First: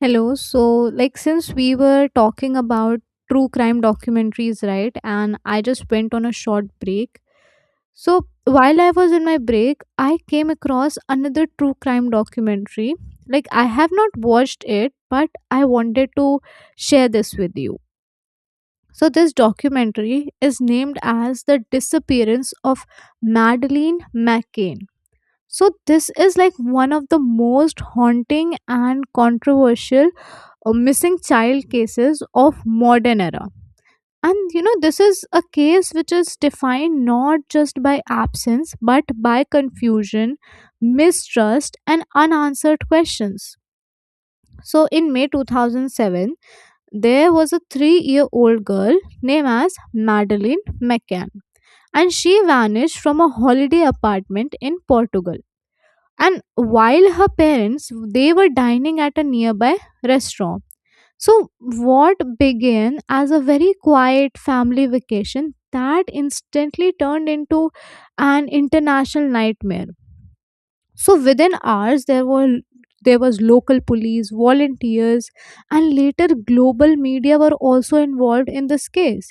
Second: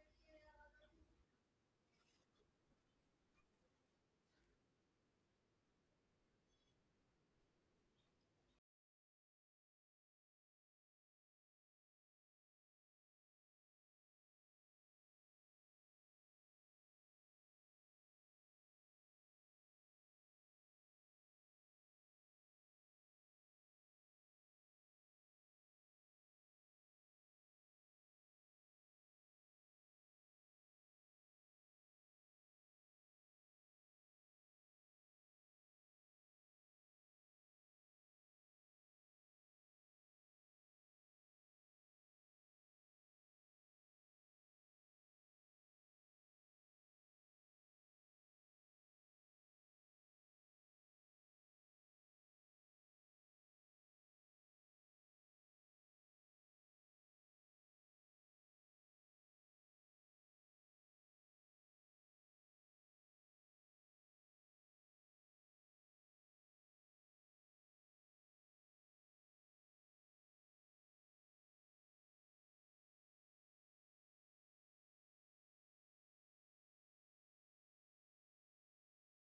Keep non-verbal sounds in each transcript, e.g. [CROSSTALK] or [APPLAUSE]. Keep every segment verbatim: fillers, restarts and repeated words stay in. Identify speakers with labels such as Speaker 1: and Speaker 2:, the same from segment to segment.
Speaker 1: Hello. So, like, since we were talking about true crime documentaries, right? And I just went on a short break. So, while I was in my break, I came across another true crime documentary. Like, I have not watched it, but I wanted to share this with you. So, this documentary is named as The Disappearance of Madeleine McCain. So this is like one of the most haunting and controversial uh, missing child cases of modern era. And you know this is a case which is defined not just by absence but by confusion, mistrust and unanswered questions. So in May two thousand seven there was a three year old girl named as Madeline McCann, and she vanished from a holiday apartment in Portugal, and while her parents they were dining at a nearby restaurant. So what began as a very quiet family vacation that instantly turned into an international nightmare. So within hours there were there was local police volunteers and later global media were also involved in this case,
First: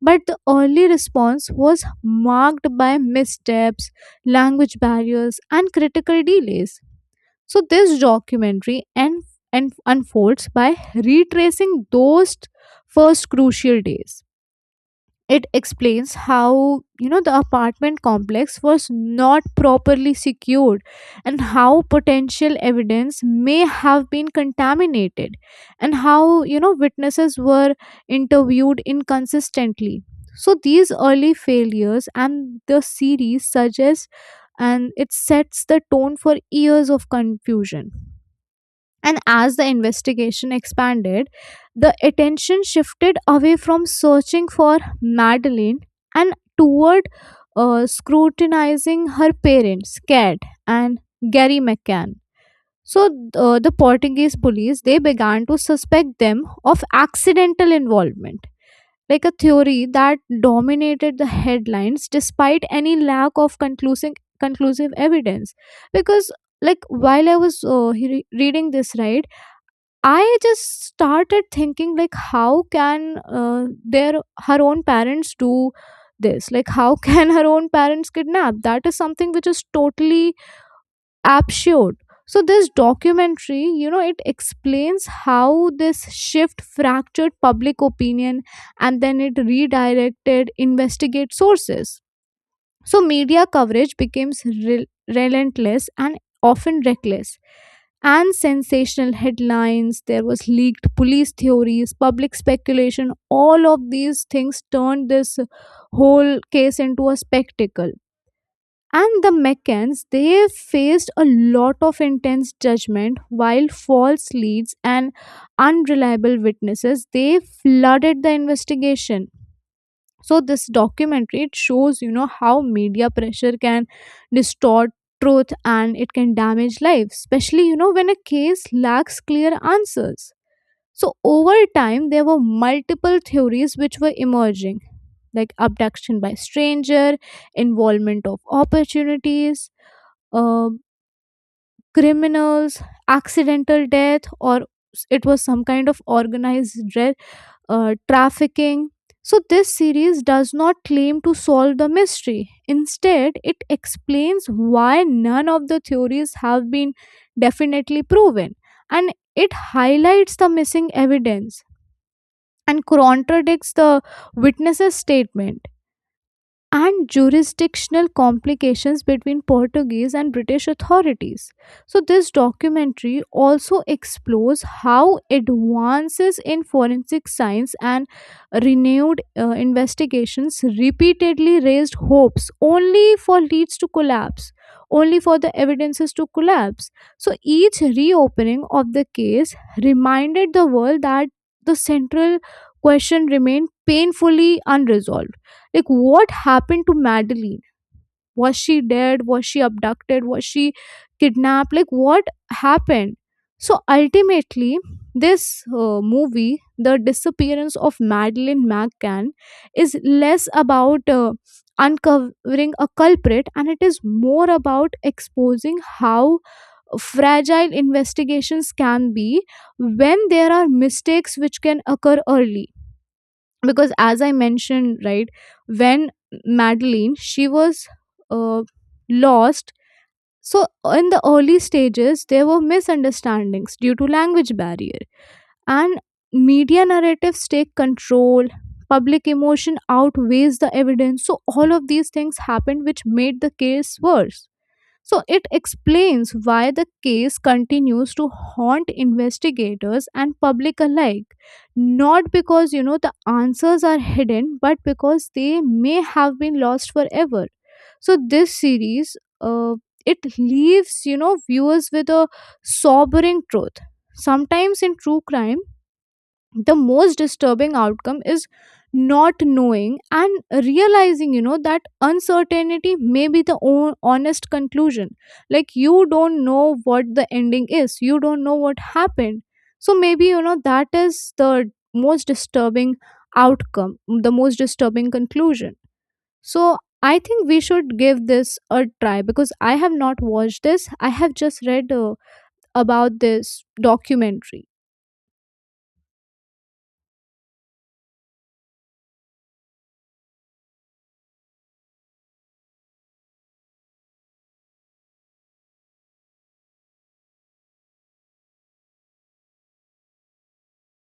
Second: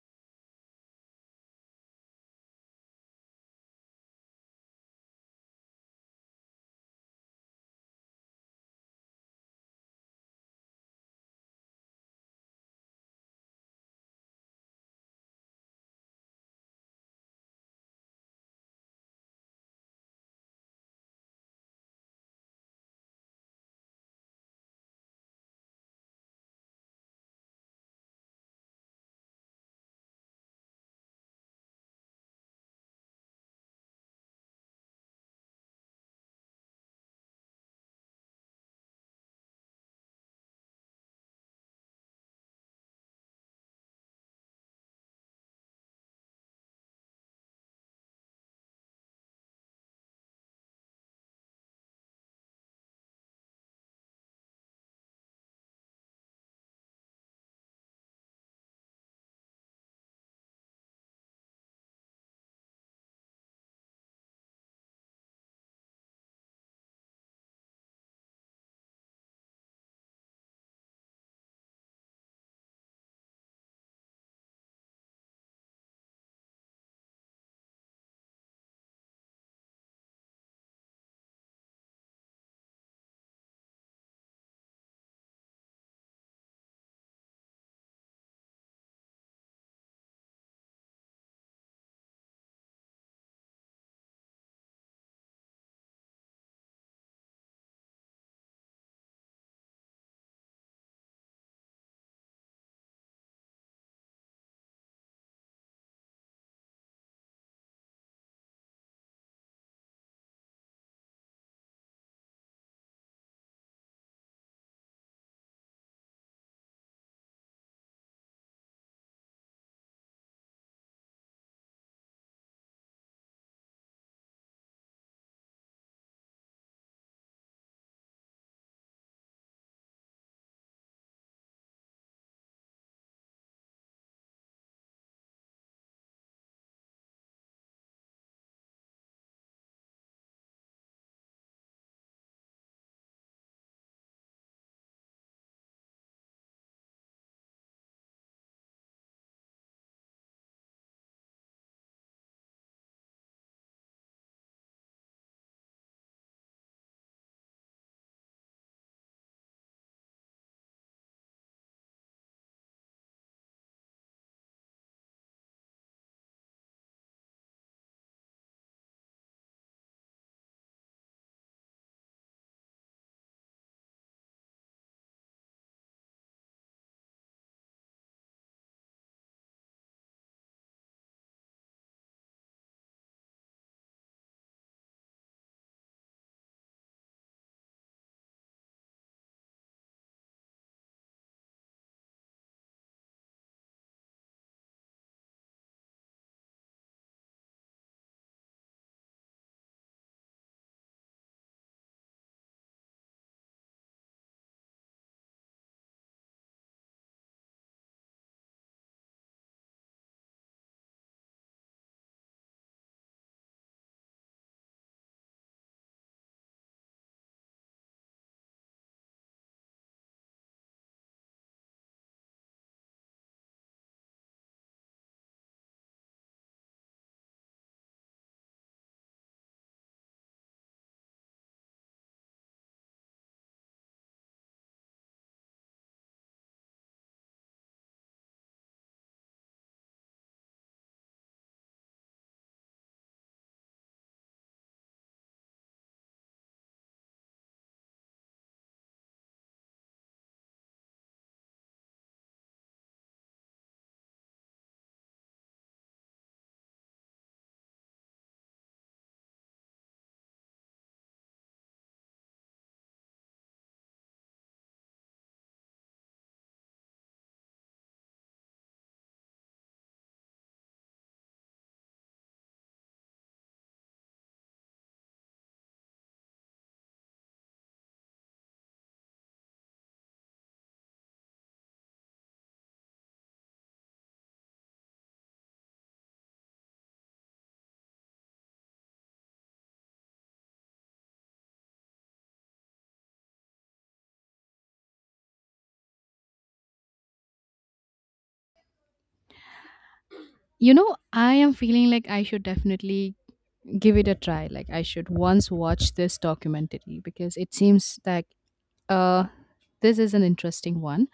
Speaker 1: but the early response was marked by missteps, language barriers and critical delays. So this documentary and, and unfolds by retracing those first crucial days. It explains how you know the apartment complex was not properly secured, and how potential evidence may have been contaminated, and how you know witnesses were interviewed inconsistently. So these early failures, and the series suggests, and it sets the tone for years of confusion. And as the investigation expanded, the attention shifted away from searching for Madeline and toward uh, scrutinizing her parents, Cat and Gary McCann. So uh, the Portuguese police they began to suspect them of accidental involvement, like a theory that dominated the headlines despite any lack of conclusive conclusive evidence. Because like while I was uh, he- reading this, right, I just started thinking, like how can uh, their her own parents do this? Like how [LAUGHS] can her own parents kidnap? That is something which is totally absurd. So this documentary, you know, it explains how this shift fractured public opinion and then it redirected investigate sources. So media coverage becomes rel- relentless and often reckless. And sensational headlines, there was leaked police theories, public speculation, all of these things turned this whole case into a spectacle. And the McCanns, they faced a lot of intense judgment while false leads and unreliable witnesses, they flooded the investigation. So this documentary it shows you know how media pressure can distort truth, and it can damage lives, especially you know when a case lacks clear answers. So over time there were multiple theories which were emerging, like abduction by stranger, involvement of opportunities, uh, criminals, accidental death, or it was some kind of organized dre- uh, trafficking. So, this series does not claim to solve the mystery. Instead, it explains why none of the theories have been definitely proven, and it highlights the missing evidence, and contradicts the witness's statement, and jurisdictional complications between Portuguese and British authorities. So, this documentary also explores how advances in forensic science and renewed uh, investigations repeatedly raised hopes only for leads to collapse, only for the evidences to collapse. So, each reopening of the case reminded the world that the central question remained painfully unresolved. Like, what happened to Madeline? Was she dead? Was she abducted? Was she kidnapped? Like, what happened? So, ultimately, this uh, movie, The Disappearance of Madeline McCann, is less about uh, uncovering a culprit, and it is more about exposing how fragile investigations can be when there are mistakes which can occur early. Because as I mentioned, right, when Madeline she was uh, lost. So in the early stages there were misunderstandings due to language barrier, and media narratives take control, public emotion outweighs the evidence, so all of these things happened which made the case worse. So it explains why the case continues to haunt investigators and public alike. Not because, you know, the answers are hidden, but because they may have been lost forever. So this series, uh, it leaves, you know, viewers with a sobering truth. Sometimes in true crime, the most disturbing outcome is not knowing, and realizing you know that uncertainty may be the o- honest conclusion. Like, you don't know what the ending is, you don't know what happened. So maybe you know that is the most disturbing outcome, the most disturbing conclusion. So I think we should give this a try because I have not watched this, I have just read uh, about this documentary.
Speaker 2: You know, I am feeling like I should definitely give it a try. Like I should once watch this documentary because it seems like uh, this is an interesting one.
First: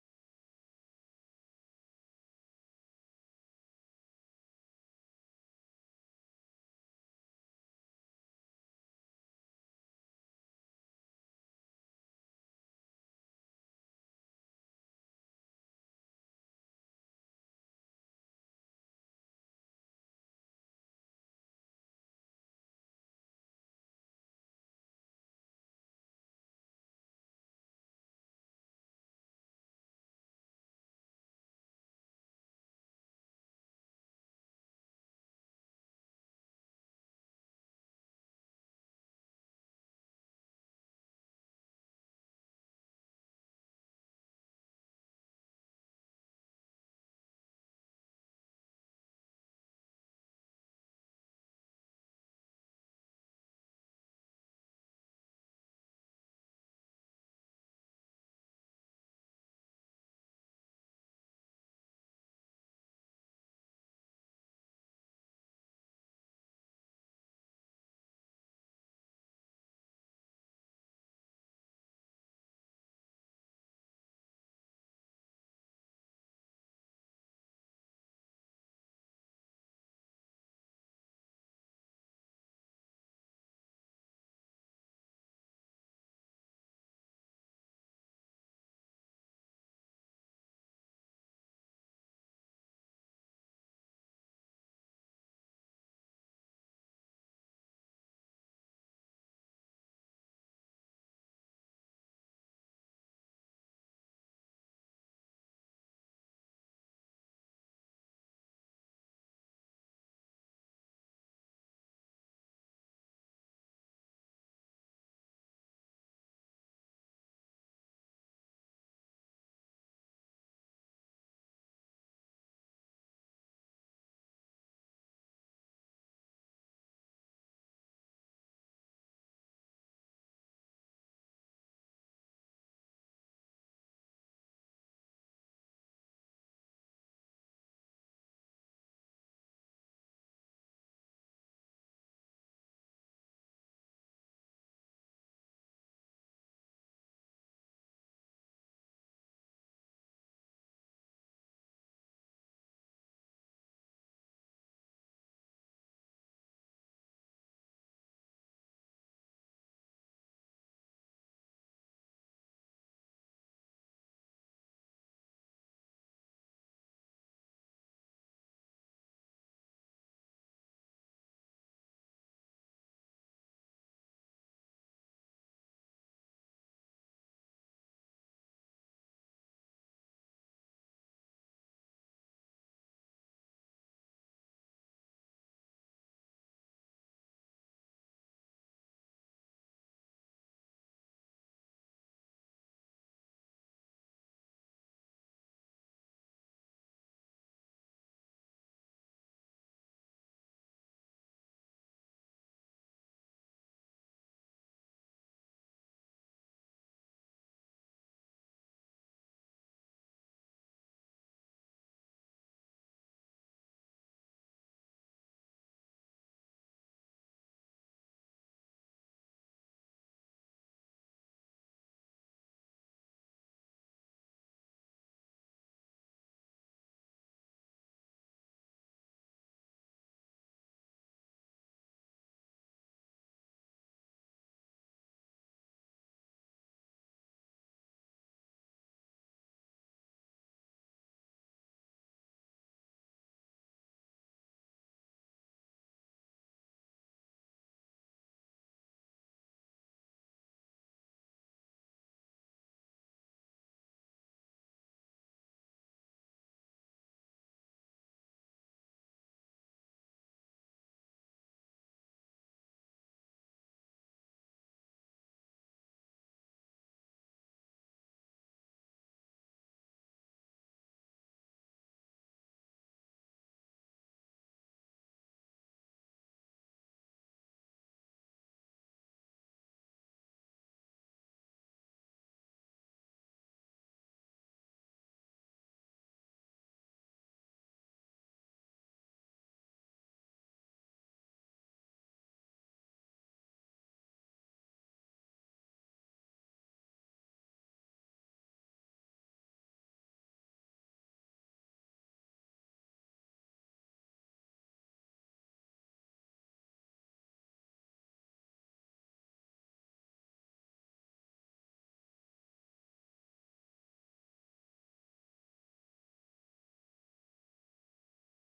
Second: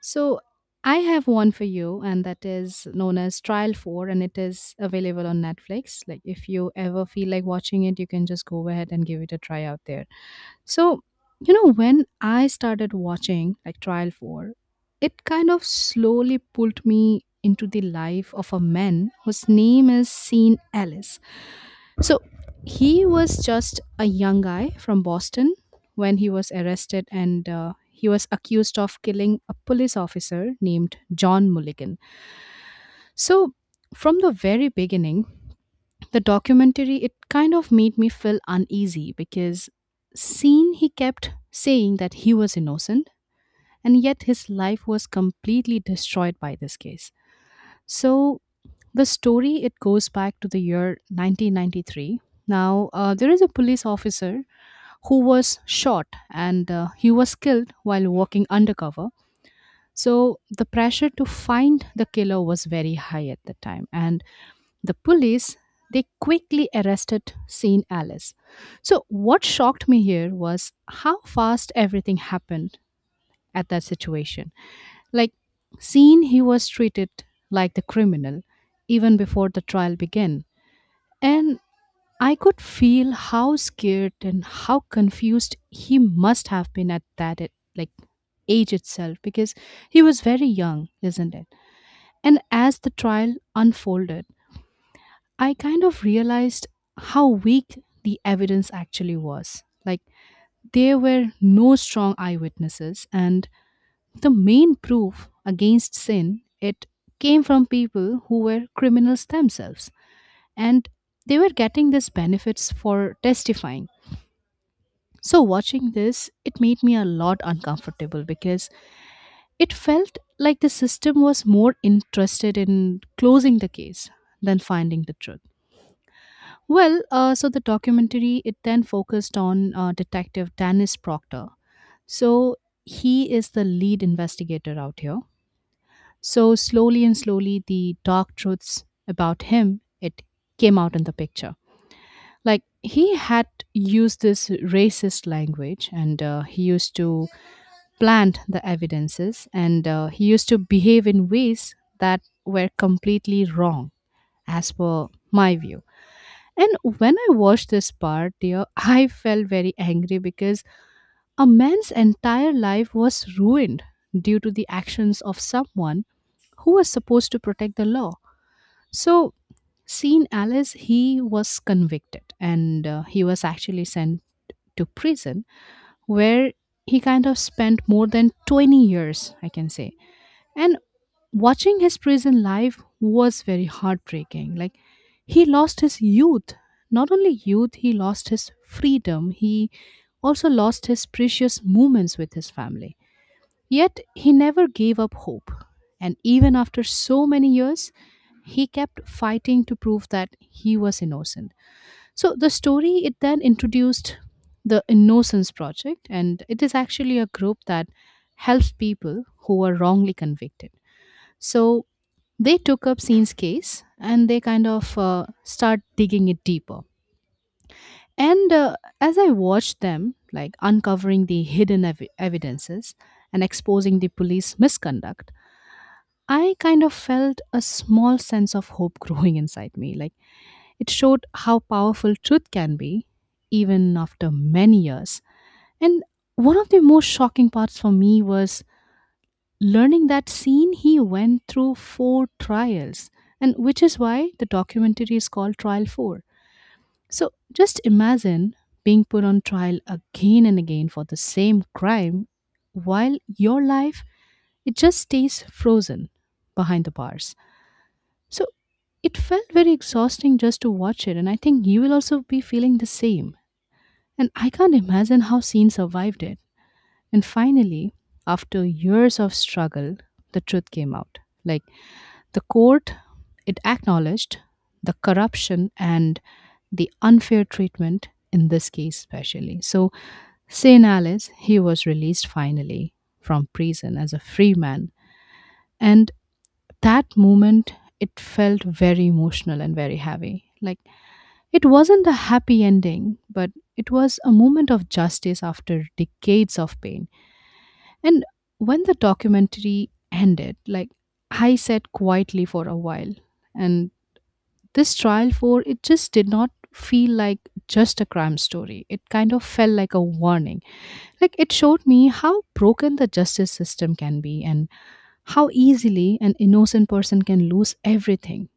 Speaker 2: So, I have one for you, and that is known as Trial four, and it is available on Netflix. Like, if you ever feel like watching it, you can just go ahead and give it a try out there. So, you know, when I started watching like Trial four, it kind of slowly pulled me into the life of a man whose name is Sean Ellis. So, he was just a young guy from Boston when he was arrested and uh, he was accused of killing a police officer named John Mulligan. So, from the very beginning, the documentary it kind of made me feel uneasy because seen he kept saying that he was innocent and yet his life was completely destroyed by this case. So, the story it goes back to the year nineteen ninety-three. Now, uh, there is a police officer who was shot and uh, he was killed while working undercover. So the pressure to find the killer was very high at the time, and the police they quickly arrested Saint Alice. So what shocked me here was how fast everything happened at that situation. Like Saint, he was treated like the criminal even before the trial began, and I could feel how scared and how confused he must have been at that a- like age itself because he was very young, isn't it? And as the trial unfolded, I kind of realized how weak the evidence actually was. Like there were no strong eyewitnesses and the main proof against sin it came from people who were criminals themselves and they were getting these benefits for testifying. So, watching this, it made me a lot uncomfortable because it felt like the system was more interested in closing the case than finding the truth. Well, uh, so the documentary it then focused on uh, Detective Dennis Proctor. So, he is the lead investigator out here. So, slowly and slowly, the dark truths about him it came out in the picture. Like he had used this racist language, and uh, he used to planned the evidences, and uh, he used to behave in ways that were completely wrong, as per my view. And when I watched this part, dear, I felt very angry because a man's entire life was ruined due to the actions of someone who was supposed to protect the law. So, seeing Alice, he was convicted and uh, he was actually sent to prison where he kind of spent more than twenty years, I can say. And watching his prison life was very heartbreaking. Like he lost his youth. Not only youth, he lost his freedom. He also lost his precious moments with his family. Yet he never gave up hope. And even after so many years, he kept fighting to prove that he was innocent. So the story it then introduced the Innocence Project, and it is actually a group that helps people who are wrongly convicted. So they took up Scene's case and they kind of uh, start digging it deeper. And uh, as I watched them, like uncovering the hidden ev- evidences and exposing the police misconduct, I kind of felt a small sense of hope [LAUGHS] growing inside me. Like it showed how powerful truth can be, even after many years. And one of the most shocking parts for me was learning that scene he went through four trials, and which is why the documentary is called trial four. So just imagine being put on trial again and again for the same crime while your life it just stays frozen behind the bars. So it felt very exhausting just to watch it, and I think you will also be feeling the same. And I can't imagine how scene survived it. And finally, after years of struggle, the truth came out. Like, the court it acknowledged the corruption and the unfair treatment in this case especially. So Senales he was released finally from prison as a free man, and that moment it felt very emotional and very heavy. Like it wasn't a happy ending, but it was a moment of justice after decades of pain. And when the documentary ended, like I sat quietly for a while. And this trial for it just did not feel like just a crime story. It kind of felt like a warning. Like it showed me how broken the justice system can be and how easily an innocent person can lose everything.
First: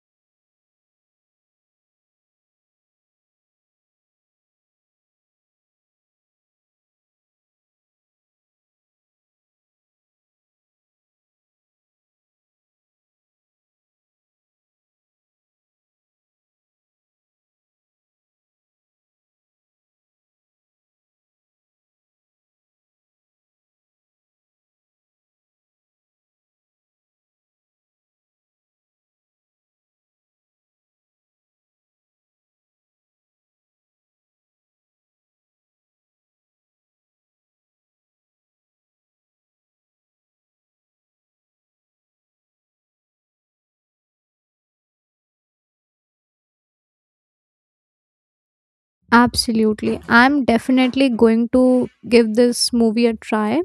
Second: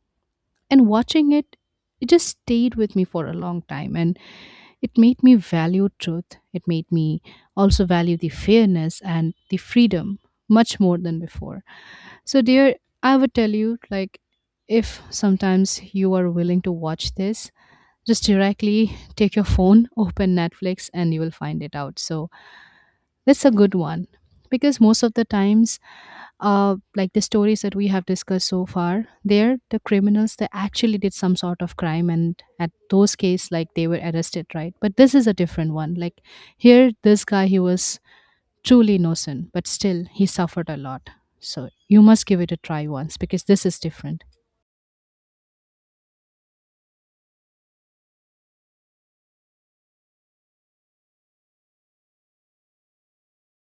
Speaker 2: And watching it, it just stayed with me for a long time, and it made me value truth. It made me also value the fairness and the freedom much more than before. So, dear, I would tell you, like, if sometimes you are willing to watch this, just directly take your phone, open Netflix, and you will find it out. So that's a good one because most of the times, uh, like the stories that we have discussed so far, they're the criminals that actually did some sort of crime, and at those cases, like they were arrested, right? But this is a different one. Like here, this guy he was truly innocent, but still he suffered a lot. So you must give it a try once because this is different.
Speaker 1: Absolutely. I'm definitely going to give this movie a try,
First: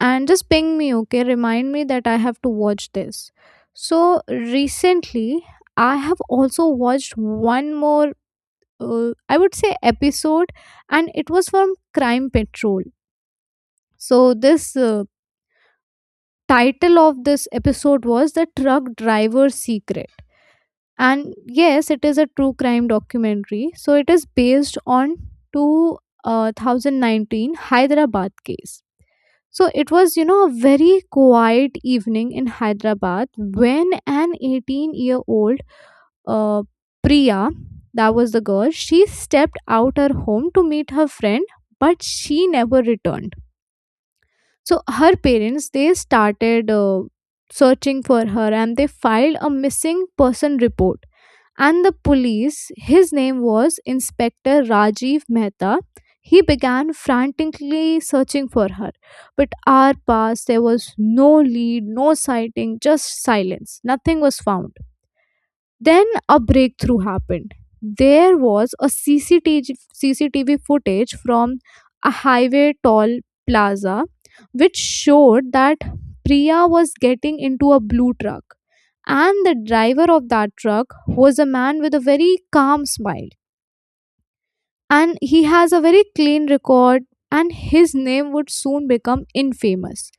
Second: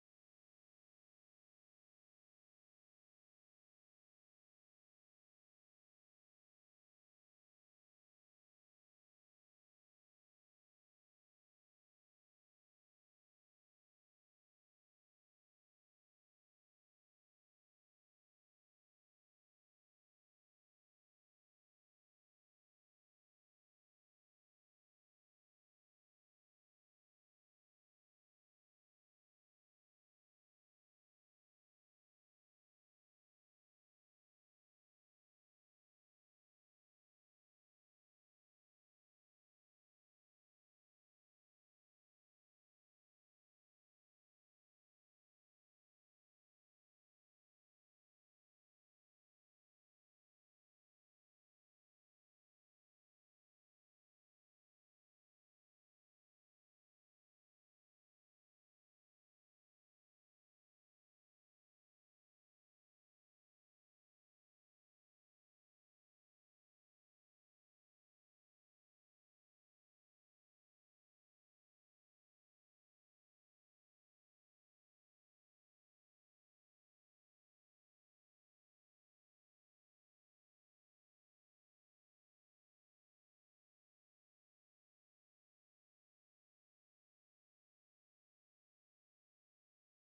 Speaker 1: and just ping me, okay? Remind me that I have to watch this. So, recently, I have also watched one more, uh, I would say, episode, and it was from Crime Patrol. So, this uh, title of this episode was The Truck Driver's Secret. And yes, it is a true crime documentary. So it is based on two thousand nineteen Hyderabad case. So it was, you know, a very quiet evening in Hyderabad when an eighteen year old uh, Priya, that was the girl, she stepped out her home to meet her friend, but she never returned. So her parents they started uh, searching for her, and they filed a missing person report, and the police. His name was Inspector Rajiv Mehta. He began frantically searching for her. But hour passed, there was no lead, no sighting, just silence. Nothing was found. Then a breakthrough happened. There was a C C T V footage from a highway toll plaza which showed that Priya was getting into a blue truck. And the driver of that truck was a man with a very calm smile. And he has a very clean record, and his name would soon become infamous.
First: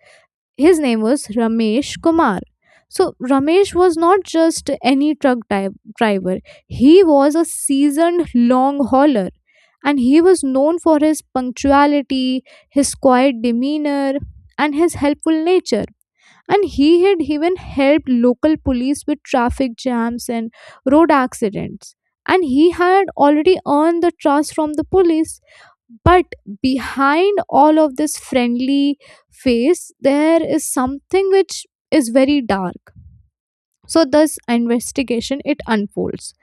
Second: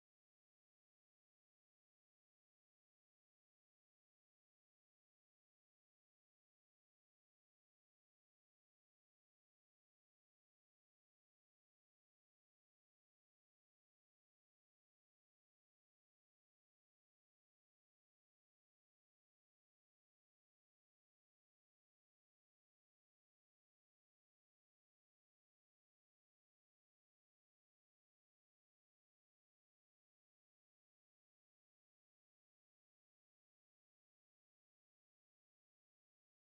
Speaker 1: His name was Ramesh Kumar. So Ramesh was not just any truck di- driver. He was a seasoned long hauler, and he was known for his punctuality, his quiet demeanor and his helpful nature. And he had even helped local police with traffic jams and road accidents. And he had already earned the trust from the police, but behind all of this friendly face there is something which is very dark. So this investigation it unfolds.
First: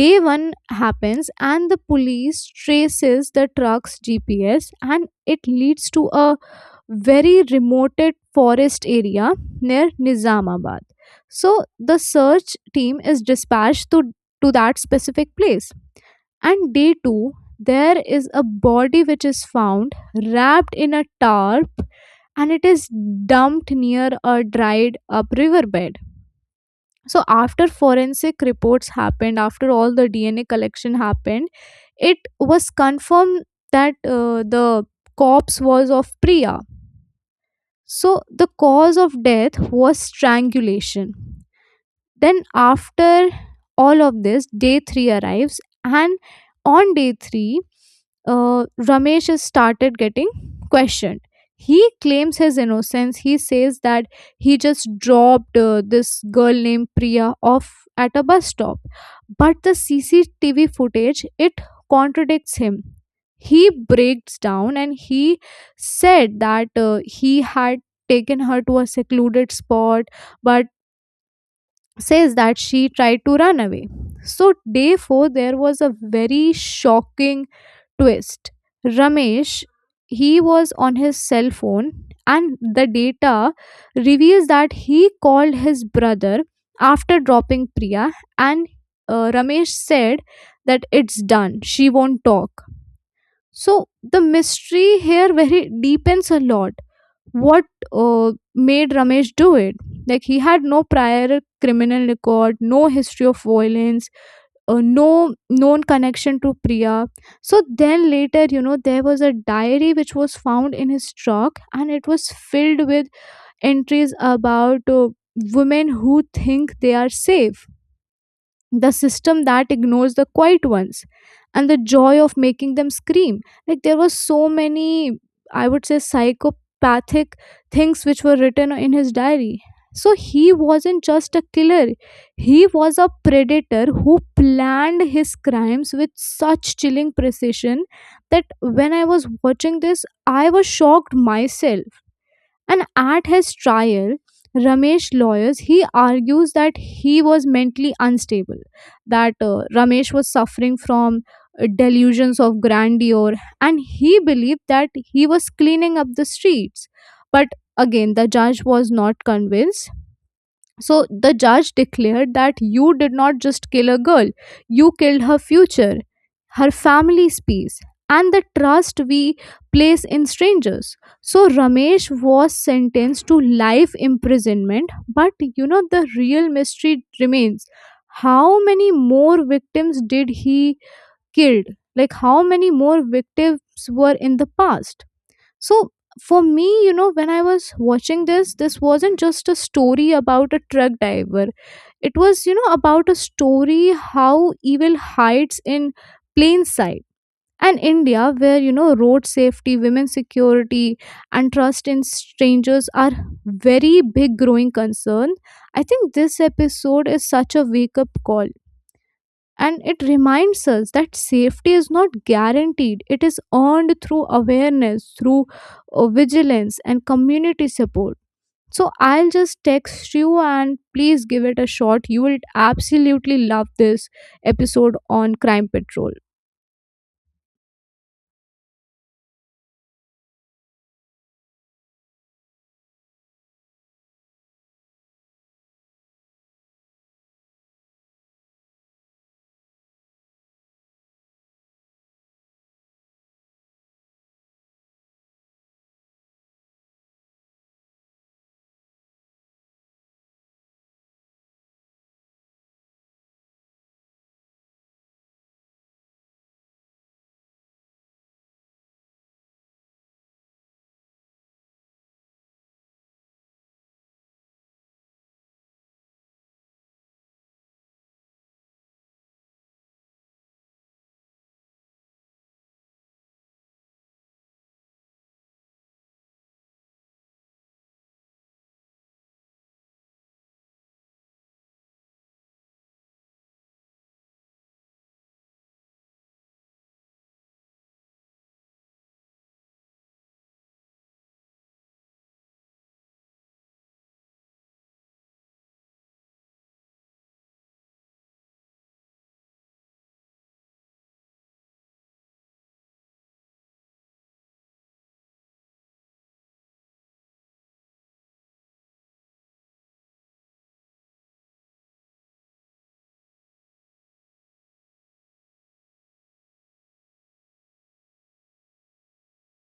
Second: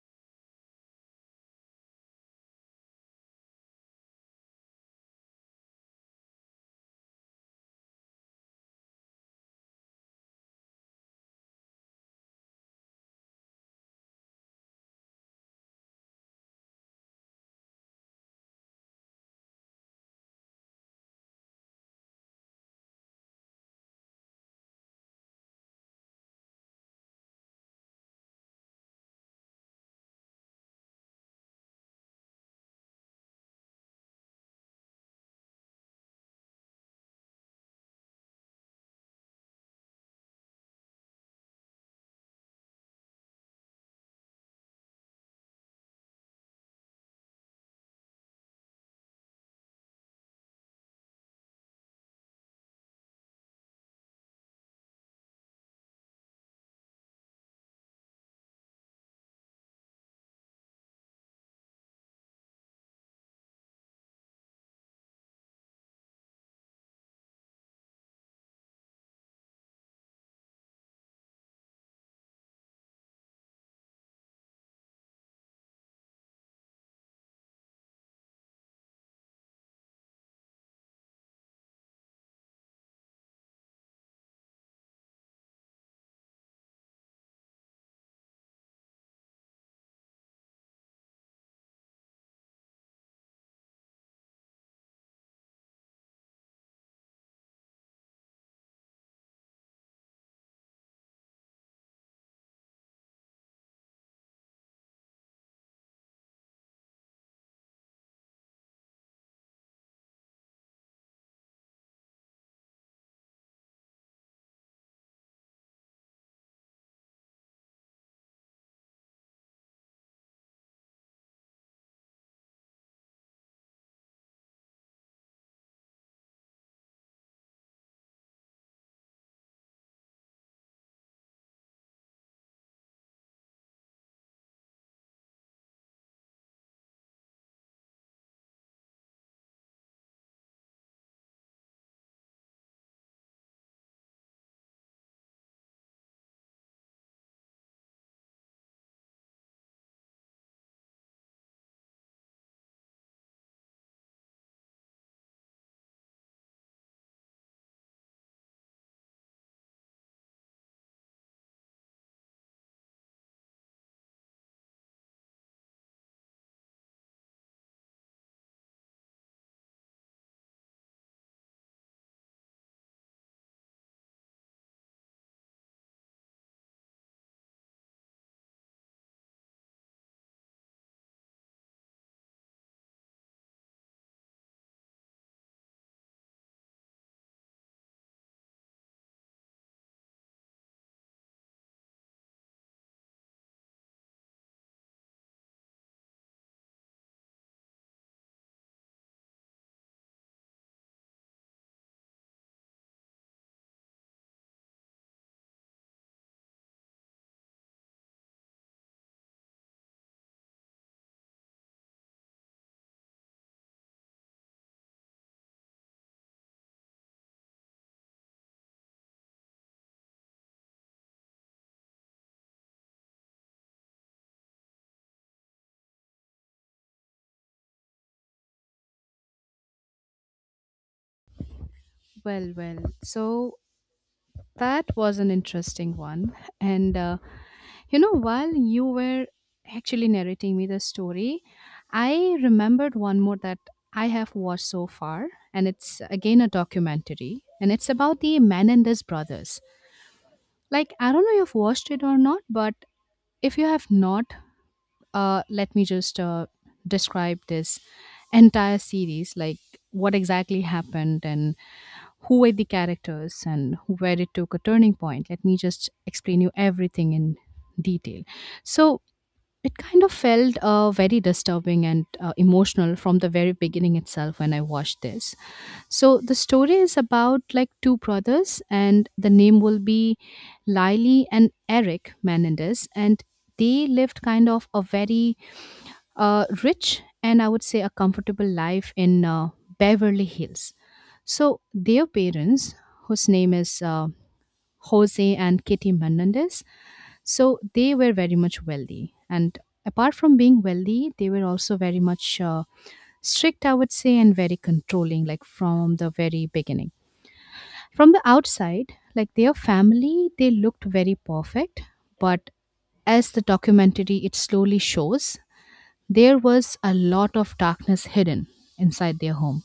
Speaker 1: Day one happens and the police traces the truck's G P S, and it leads to a very remote forest area near Nizamabad. So the search team is dispatched to to that specific place. And day two, there is a body which is found wrapped in a tarp, and it is dumped near a dried up riverbed. So, after forensic reports happened, after all the D N A collection happened, it was confirmed that uh, the corpse was of Priya. So, the cause of death was strangulation. Then, after all of this, day three arrives, and on day three, uh, Ramesh has started getting questioned. He claims his innocence. He says that he just dropped uh, this girl named Priya off at a bus stop, but the C C T V footage it contradicts him. He breaks down and he said that uh, he had taken her to a secluded spot, but says that she tried to run away. So, day four, there was a very shocking twist. Ramesh, he was on his cell phone, and the data reveals that he called his brother after dropping Priya, and uh, Ramesh said that it's done, she won't talk. So, the mystery here very deepens a lot. What uh, made Ramesh do it? Like, he had no prior criminal record, no history of violence, uh, no known connection to Priya. So then later, you know, there was a diary which was found in his truck, and it was filled with entries about uh, women who think they are safe, the system that ignores the quiet ones, and the joy of making them scream. Like there were so many, I would say, psychopathic things which were written in his diary. So he wasn't just a killer, he was a predator who planned his crimes with such chilling precision that when I was watching this I was shocked myself. And at his trial, Ramesh lawyers he argues that he was mentally unstable, that uh, Ramesh was suffering from uh, delusions of grandeur, and he believed that he was cleaning up the streets. But again, the judge was not convinced. So the judge declared that you did not just kill a girl, you killed her future, her family's peace, and the trust we place in strangers. So Ramesh was sentenced to life imprisonment, but you know the real mystery remains. How many more victims did he killed? Like how many more victims were in the past? So for me, you know, when I was watching this, this wasn't just a story about a truck driver. It was, you know, about a story how evil hides in plain sight. And India, where, you know, road safety, women's security, and trust in strangers are very big growing concern, I think this episode is such a wake up call, and it reminds us that safety is not guaranteed, it is earned through awareness, through uh, vigilance and community support. So I'll just text you, and please give it a shot. You will absolutely love this episode on Crime Patrol.
Speaker 2: Well, well. So that was an interesting one. And uh, you know, while you were actually narrating me the story, I remembered one more that I have watched so far. And it's again a documentary. And it's about the Menendez brothers. Like, I don't know if you've watched it or not, but if you have not, uh, let me just uh, describe this entire series, like what exactly happened and who were the characters and where it took a turning point. Let me just explain you everything in detail. So it kind of felt uh, very disturbing and uh, emotional from the very beginning itself when I watched this. So the story is about like two brothers, and the name will be Lily and Eric Menendez, and they lived kind of a very a rich and I would say a comfortable life in uh, Beverly Hills. So their parents, whose name is uh, Jose and Kitty Menendez, so they were very much wealthy. And apart from being wealthy, they were also very much uh, strict, I would say, and very controlling, like from the very beginning. From the outside, like their family, they looked very perfect, but as the documentary it slowly shows, there was a lot of darkness hidden inside their home.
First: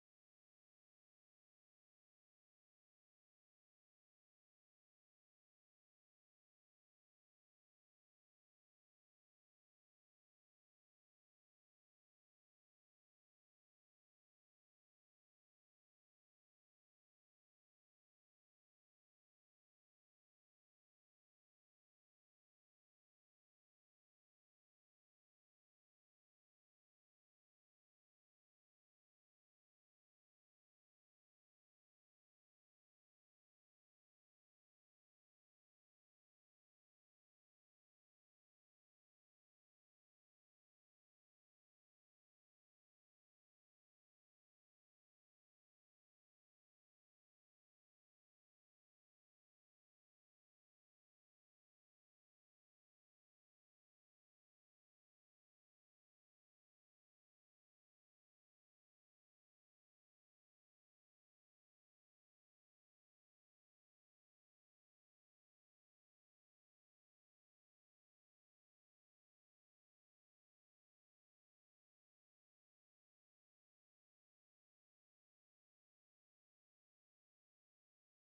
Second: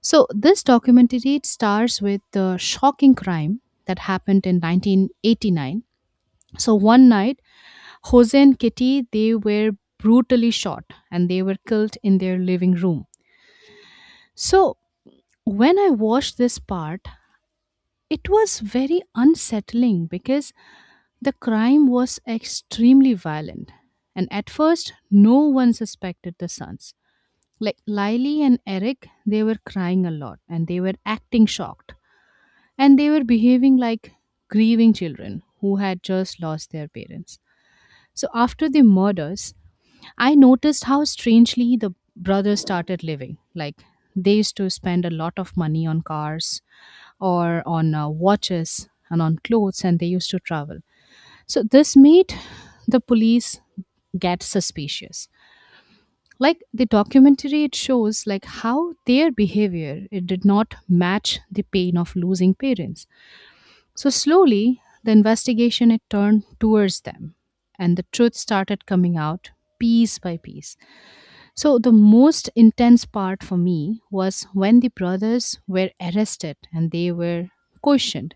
Speaker 2: So, this documentary it starts with the shocking crime that happened in nineteen eighty-nine. So, one night, Jose and Kitty they were brutally shot and they were killed in their living room. So, when I watched this part, it was very unsettling because the crime was extremely violent. And at first, no one suspected the sons. Like Lily and Eric, they were crying a lot and they were acting shocked, and they were behaving like grieving children who had just lost their parents. So after the murders, I noticed how strangely the brothers started living. Like they used to spend a lot of money on cars or on uh, watches and on clothes, and they used to travel. So this made the police get suspicious. Like the documentary it shows like how their behavior it did not match the pain of losing parents. So slowly, the investigation it turned towards them and the truth started coming out piece by piece. So the most intense part for me was when the brothers were arrested and they were questioned.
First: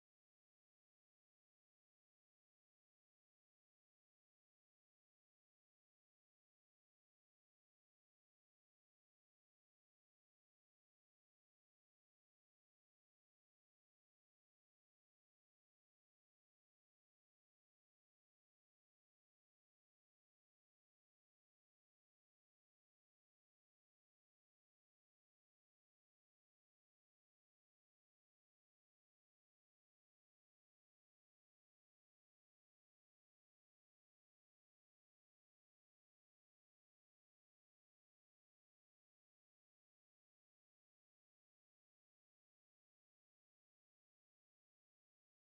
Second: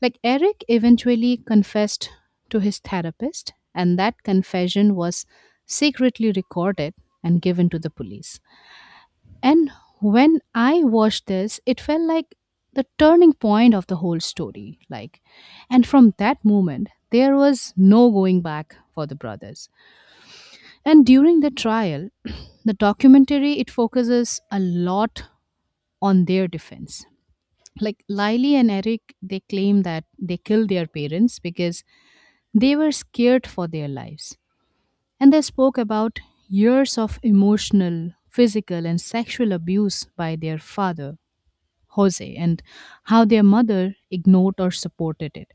Speaker 2: Like Eric eventually confessed to his therapist, and that confession was secretly recorded and given to the police. And when I watched this, it felt like the turning point of the whole story. Like, and from that moment, there was no going back for the brothers. And during the trial, [CLEARS THROAT] the documentary it focuses a lot on their defense. Like Lily and Eric, they claim that they killed their parents because they were scared for their lives. And they spoke about years of emotional, physical, and sexual abuse by their father Jose, and how their mother ignored or supported it.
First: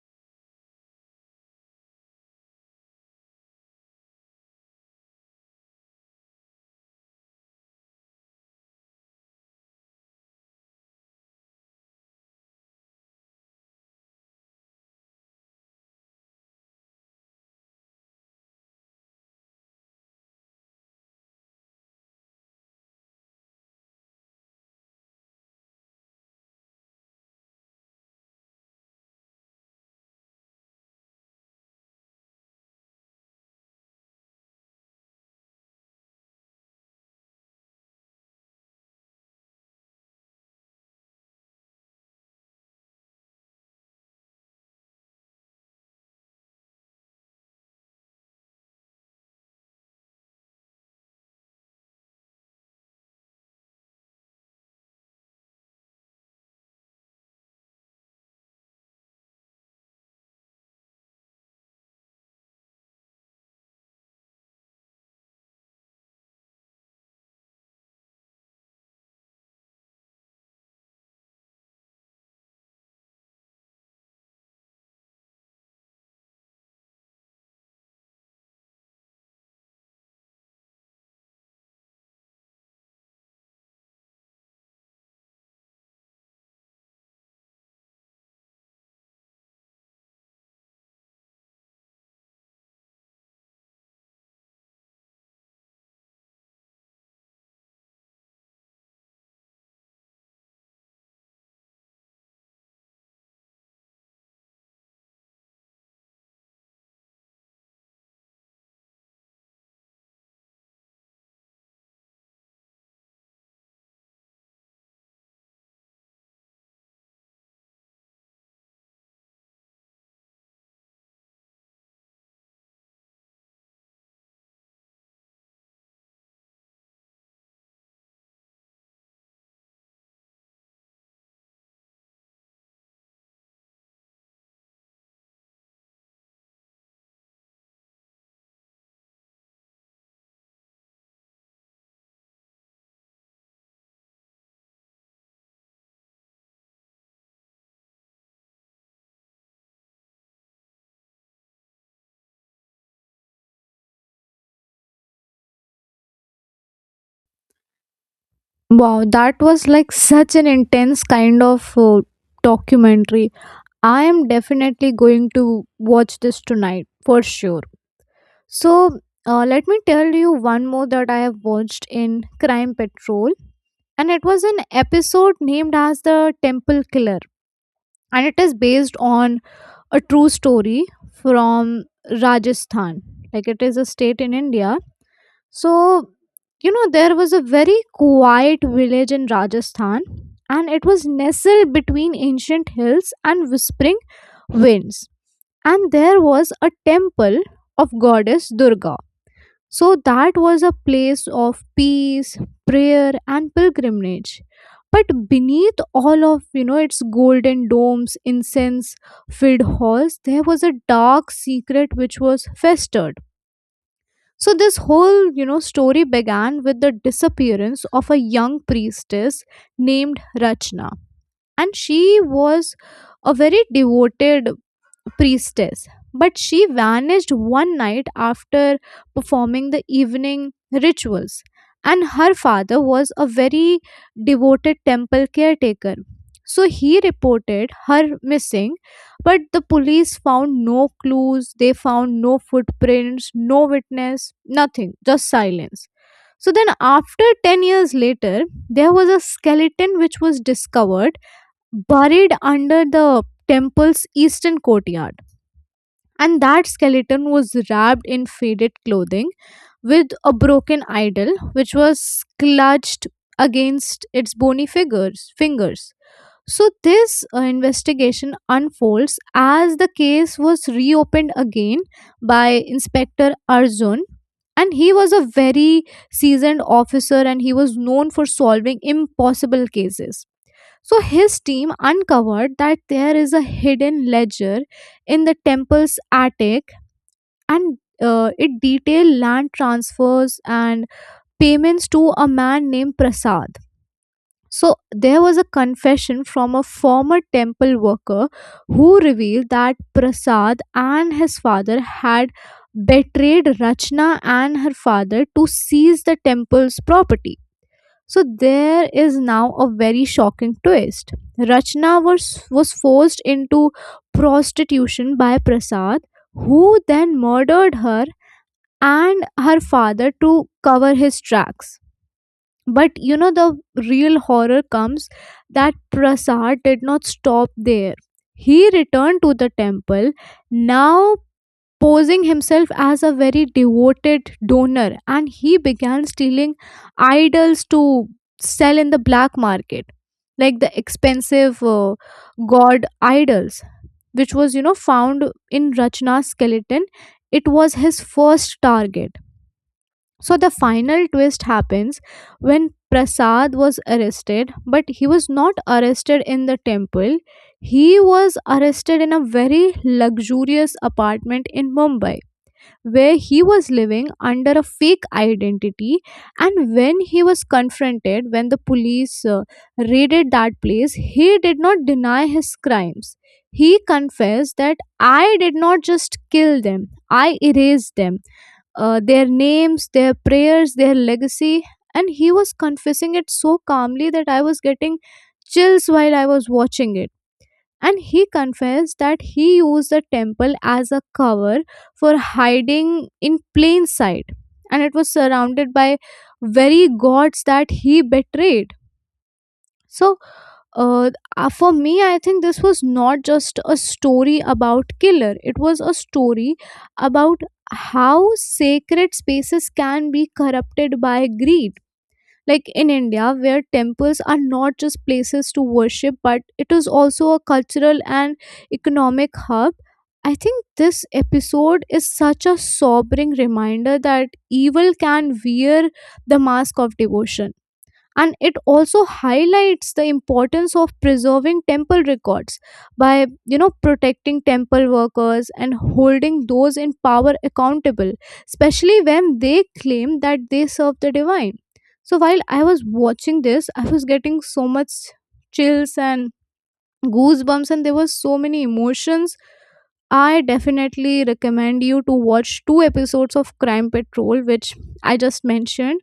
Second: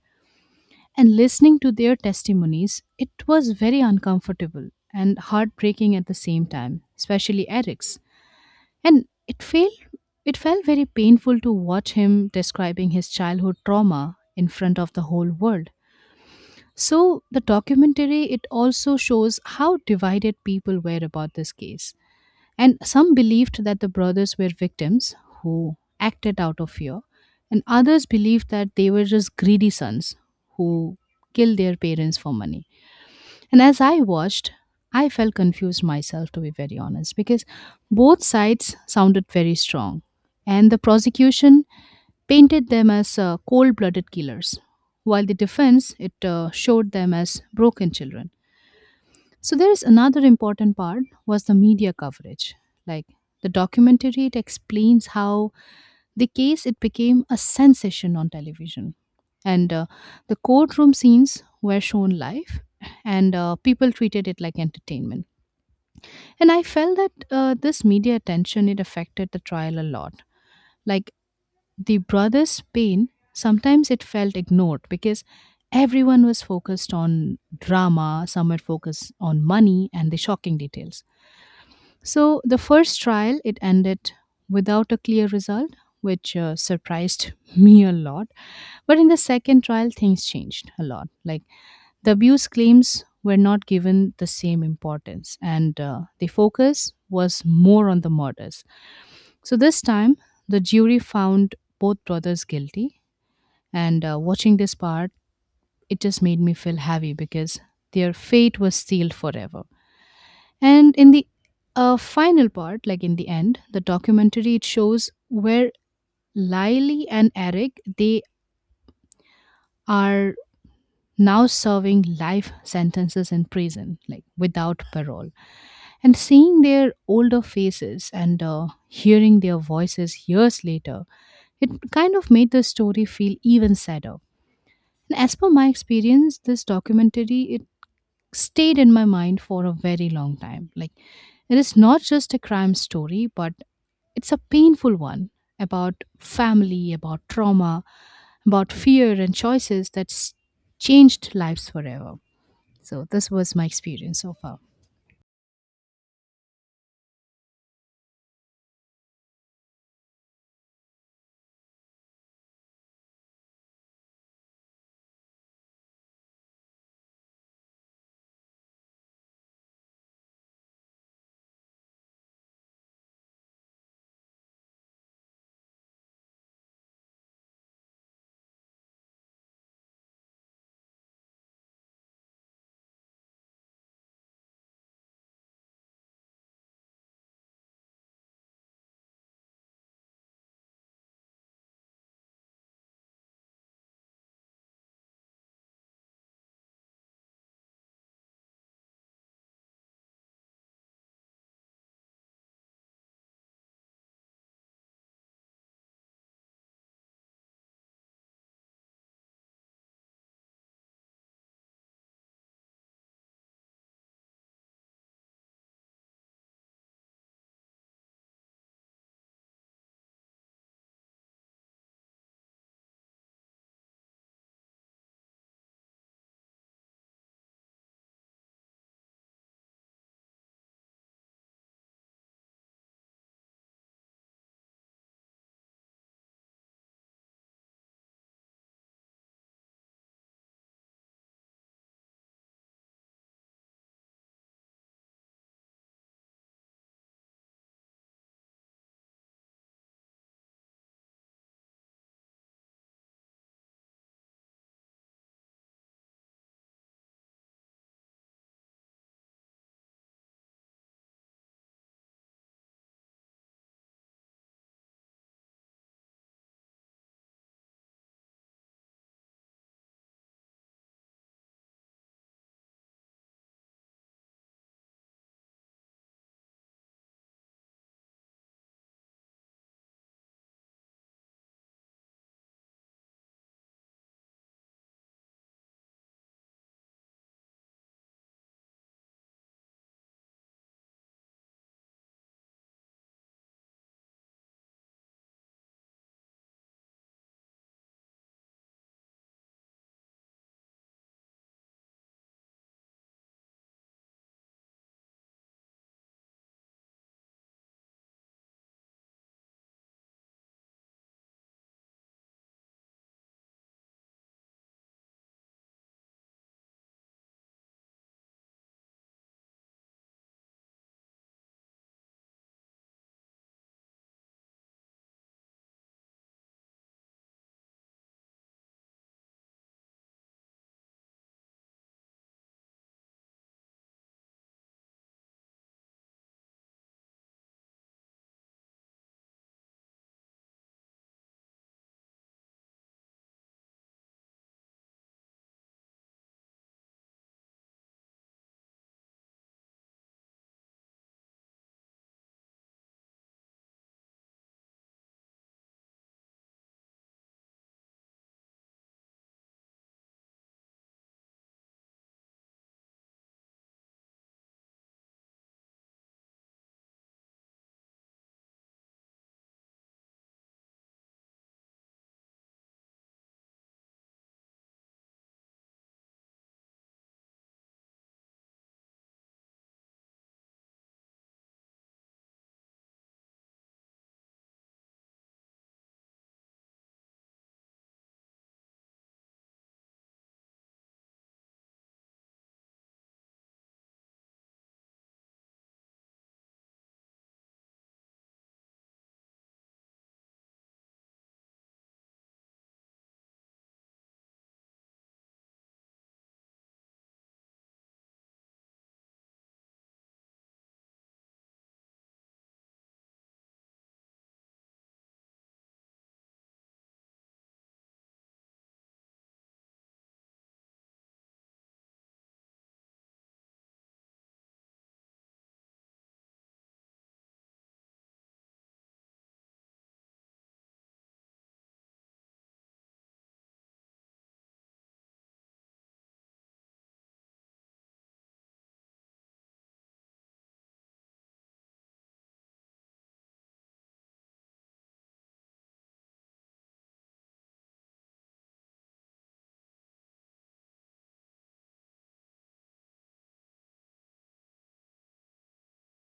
Speaker 2: And listening to their testimonies, it was very uncomfortable and heartbreaking at the same time, especially Eric's. And it felt it felt very painful to watch him describing his childhood trauma in front of the whole world. So the documentary it also shows how divided people were about this case, and some believed that the brothers were victims who acted out of fear, and others believed that they were just greedy sons who killed their parents for money. And as I watched, I felt confused myself, to be very honest, because both sides sounded very strong, and the prosecution painted them as uh, cold blooded killers, while the defense it uh, showed them as broken children. So there is another important part was the media coverage. Like the documentary, it explains how the case it became a sensation on television, and uh, the courtroom scenes were shown live, and uh, people treated it like entertainment. And I felt that uh, this media attention it affected the trial a lot. Like the brothers' pain, sometimes it felt ignored because everyone was focused on drama, some were focused on money and the shocking details. So the first trial it ended without a clear result, which uh, surprised [LAUGHS] me a lot. But in the second trial, things changed a lot. Like the abuse claims were not given the same importance, and uh, the focus was more on the murders. So this time, the jury found both brothers guilty. And uh, watching this part, it just made me feel heavy because their fate was sealed forever. And in the uh, final part, like in the end, the documentary it shows where Lily and Eric they are now serving life sentences in prison, like without parole. And seeing their older faces and uh, hearing their voices years later, it kind of made the story feel even sadder. And as per my experience, this documentary it stayed in my mind for a very long time. Like, it is not just a crime story, but it's a painful one about family, about trauma, about fear and choices that's changed lives forever. So, this was my experience so far.
Speaker 1: Wow, that was like such an intense kind of uh, documentary. I am definitely going to watch this tonight for sure. So uh, let me tell you one more that I have watched in Crime Patrol, and it was an episode named as The Temple Killer, and it is based on a true story from Rajasthan. Like, it is a state in India. So, you know, there was a very quiet village in Rajasthan, and it was nestled between ancient hills and whispering winds. And there was a temple of goddess Durga, so that was a place of peace, prayer, and pilgrimage. But beneath all of, you know, its golden domes, incense filled halls, there was a dark secret which was festered. So this whole, you know, story began with the disappearance of a young priestess named Rachna, and she was a very devoted priestess, but she vanished one night after performing the evening rituals. And her father was a very devoted temple caretaker. So he reported her missing, but the police found no clues, they found no footprints, no witness, nothing, just silence. So then, after ten years later, there was a skeleton which was discovered buried under the temple's eastern courtyard, and that skeleton was wrapped in faded clothing with a broken idol which was clutched against its bony figures fingers. So this uh, investigation unfolds as the case was reopened again by inspector Arjun, and he was a very seasoned officer, and he was known for solving impossible cases. So his team uncovered that there is a hidden ledger in the temple's attic, and uh, it detailed land transfers and payments to a man named Prasad. So there was a confession from a former temple worker who revealed that Prasad and his father had betrayed Rachna and her father to seize the temple's property. So there is now a very shocking twist. Rachna was, was forced into prostitution by Prasad, who then murdered her and her father to cover his tracks. But, you know, the real horror comes that Prasad did not stop there. He returned to the temple, now posing himself as a very devoted donor, and he began stealing idols to sell in the black market, like the expensive uh, god idols, which was, you know, found in Rachna's skeleton. It was his first target. So the final twist happens when Prasad was arrested, but he was not arrested in the temple. He was arrested in a very luxurious apartment in Mumbai, where he was living under a fake identity. And when he was confronted, when the police uh, raided that place, he did not deny his crimes. He confessed that I did not just kill them, I erased them, uh, their names, their prayers, their legacy. And he was confessing it so calmly that I was getting chills while I was watching it. And he confessed that he used the temple as a cover for hiding in plain sight. And it was surrounded by very gods that he betrayed. So uh, uh, for me, I think this was not just a story about killer. It was a story about how sacred spaces can be corrupted by greed. Like in India, where temples are not just places to worship, but it is also a cultural and economic hub. I think this episode is such a sobering reminder that evil can wear the mask of devotion, and it also highlights the importance of preserving temple records by, you know, protecting temple workers and holding those in power accountable, especially when they claim that they serve the divine. So while I was watching this, I was getting so much chills and goosebumps, and there were so many emotions. I definitely recommend you to watch two episodes of Crime Patrol, which I just mentioned.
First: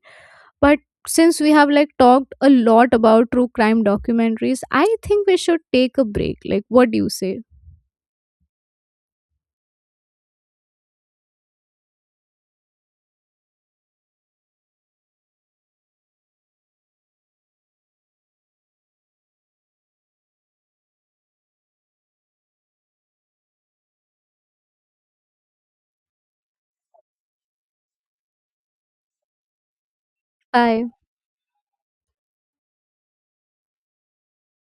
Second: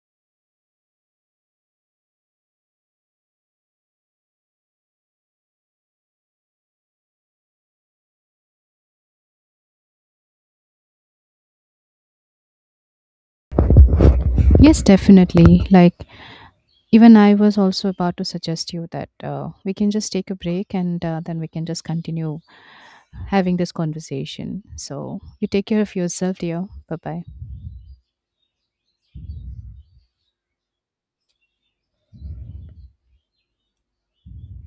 Speaker 1: But since we have like talked a lot about true crime documentaries, I think we should take a break. Like, what do you say?
Speaker 2: Yes, definitely. Like, even I was also about to suggest you that uh, we can just take a break and uh, then we can just continue having this conversation. So, you take care of yourself, dear. Bye bye.
Speaker 1: Bye.